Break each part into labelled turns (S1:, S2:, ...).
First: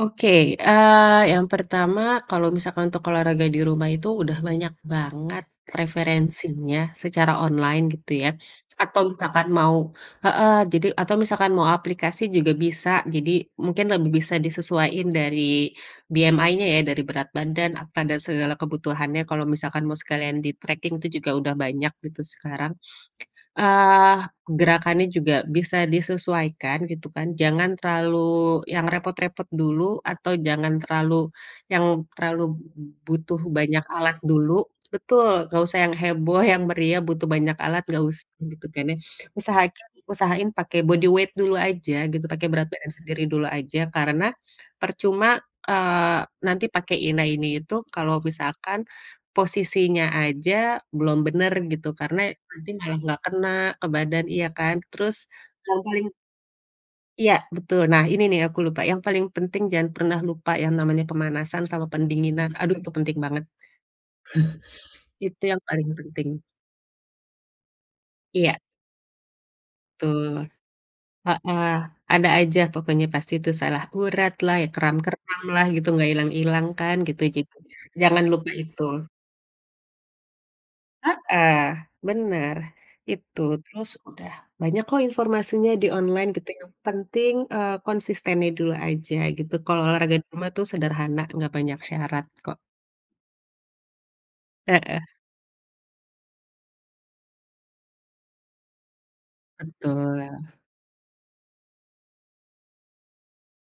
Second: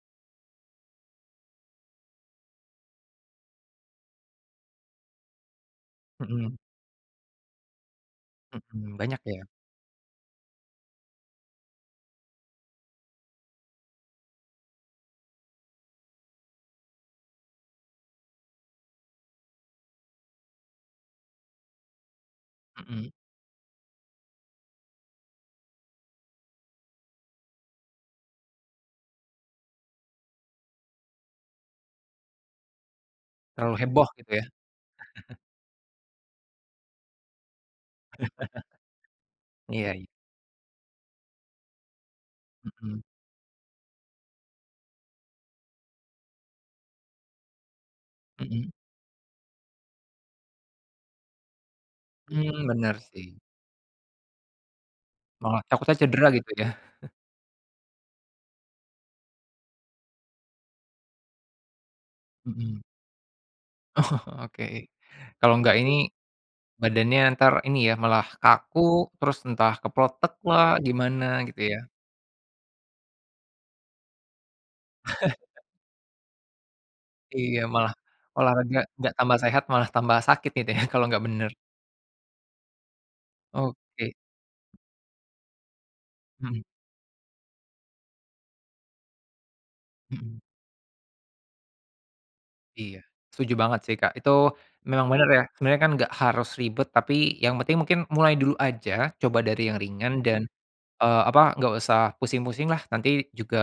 S1: Oke, eee, yang pertama kalau misalkan untuk olahraga di rumah itu, udah banyak banget
S2: Mhm.
S1: referensinya secara online gitu ya,
S2: Mhm,
S1: atau
S2: banyak ya?
S1: misalkan mau heeh, jadi atau misalkan mau aplikasi juga bisa. Jadi mungkin lebih bisa disesuaiin dari BMI-nya ya, dari berat badan, apa dan segala kebutuhannya kalau misalkan mau sekalian di-tracking itu juga udah banyak gitu sekarang.
S2: Mhm.
S1: Eee, gerakannya juga bisa disesuaikan gitu kan, jangan terlalu yang repot-repot dulu atau jangan terlalu, yang terlalu b butuh
S2: Terlalu
S1: banyak
S2: heboh
S1: alat
S2: gitu ya.
S1: dulu betul, enggak usah yang heboh yang meriah butuh banyak alat enggak usah gitu kan ya. Usahakan
S2: Iya iya.
S1: usahain pake body weight dulu aja gitu, pake berat badan
S2: Mhm.
S1: sendiri dulu aja, karena, percuma, eee, nanti pakai, ina ini, itu kalau
S2: Mhm.
S1: misalkan, posisinya aja belum benar gitu, karena
S2: Mmm,
S1: nanti
S2: benar
S1: malah enggak
S2: sih.
S1: kena ke badan, iya kan, terus,
S2: Malah
S1: yang
S2: takutnya
S1: paling
S2: cedera gitu ya.
S1: Iya betul. Nah, ini nih aku lupa, yang paling penting jangan pernah lupa yang namanya pemanasan sama pendinginan, aduh
S2: Mhm.
S1: itu penting banget.
S2: Oke.
S1: Itu
S2: Kalau
S1: yang
S2: enggak
S1: paling
S2: ini,
S1: penting.
S2: badannya entar ini ya, malah
S1: Iya.
S2: kaku, terus entah keplotek
S1: Betul.
S2: lah, gimana gitu
S1: Heeh,
S2: ya.
S1: ada aja pokoknya pasti itu salah urat lah, ya keram-keram lah gitu enggak ilang-ilang kan gitu, jadi
S2: Iya malah,
S1: jangan lupa
S2: olahraga
S1: itu.
S2: enggak tambah sehat, malah tambah sakit gitu ya, kalau enggak benar.
S1: Heeh, benar, itu, terus
S2: Oke.
S1: udah banyak kok informasinya di online gitu,
S2: Mhm.
S1: yang penting, eee, konsistennya dulu aja gitu, kalau olahraga di
S2: Mhm.
S1: rumah tuh sederhana enggak banyak syarat kok.
S2: Iya, setuju banget sih, Kak. Itu,
S1: Heeh.
S2: memang bener ya, sebenarnya kan enggak harus ribet tapi yang penting mungkin mulai dulu aja, coba dari yang ringan
S1: Betul.
S2: dan, eee, apa enggak usah pusing-pusing lah nanti juga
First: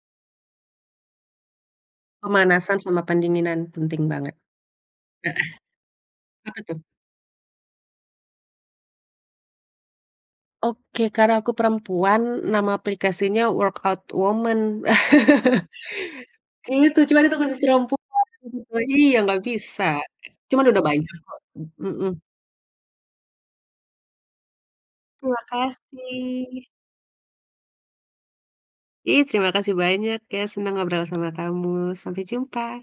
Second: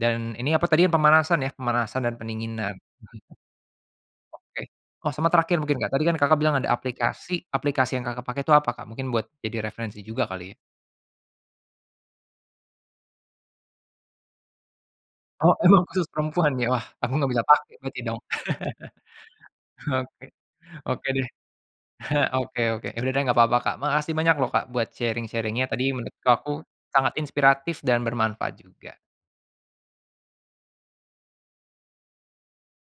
S2: dan ini apa tadi yang pemanasan ya, pemanasan dan pendinginan.
S1: Pemanasan sama pendinginan penting banget,
S2: Oke. Oh, sama
S1: heeh.
S2: terakhir mungkin Kak, tadi kan Kakak bilang
S1: Apa
S2: ada
S1: tuh?
S2: aplikasi aplikasi yang Kakak pakai itu apa, Kak? Mungkin buat jadi referensi juga kali ya.
S1: Oke, karena aku perempuan nama aplikasinya Workout Woman.
S2: Oh emang khusus perempuan ya? Wah,
S1: Itu,
S2: aku
S1: cuman
S2: enggak
S1: itu
S2: bisa
S1: khusus
S2: pake
S1: perempuan
S2: berarti dong.
S1: iya enggak bisa.
S2: Oke.
S1: Cuman udah
S2: Oke
S1: banyak
S2: deh.
S1: kok, mhm.
S2: Oke oke, udah deh enggak apa-apa, Kak, makasih banyak loh, Kak, buat
S1: Terima
S2: sharing-sharing-nya tadi menurut aku
S1: kasih.
S2: sangat inspiratif dan bermanfaat juga.
S1: Iya terima kasih banyak ya, senang ngobrol sama kamu, sampai jumpa.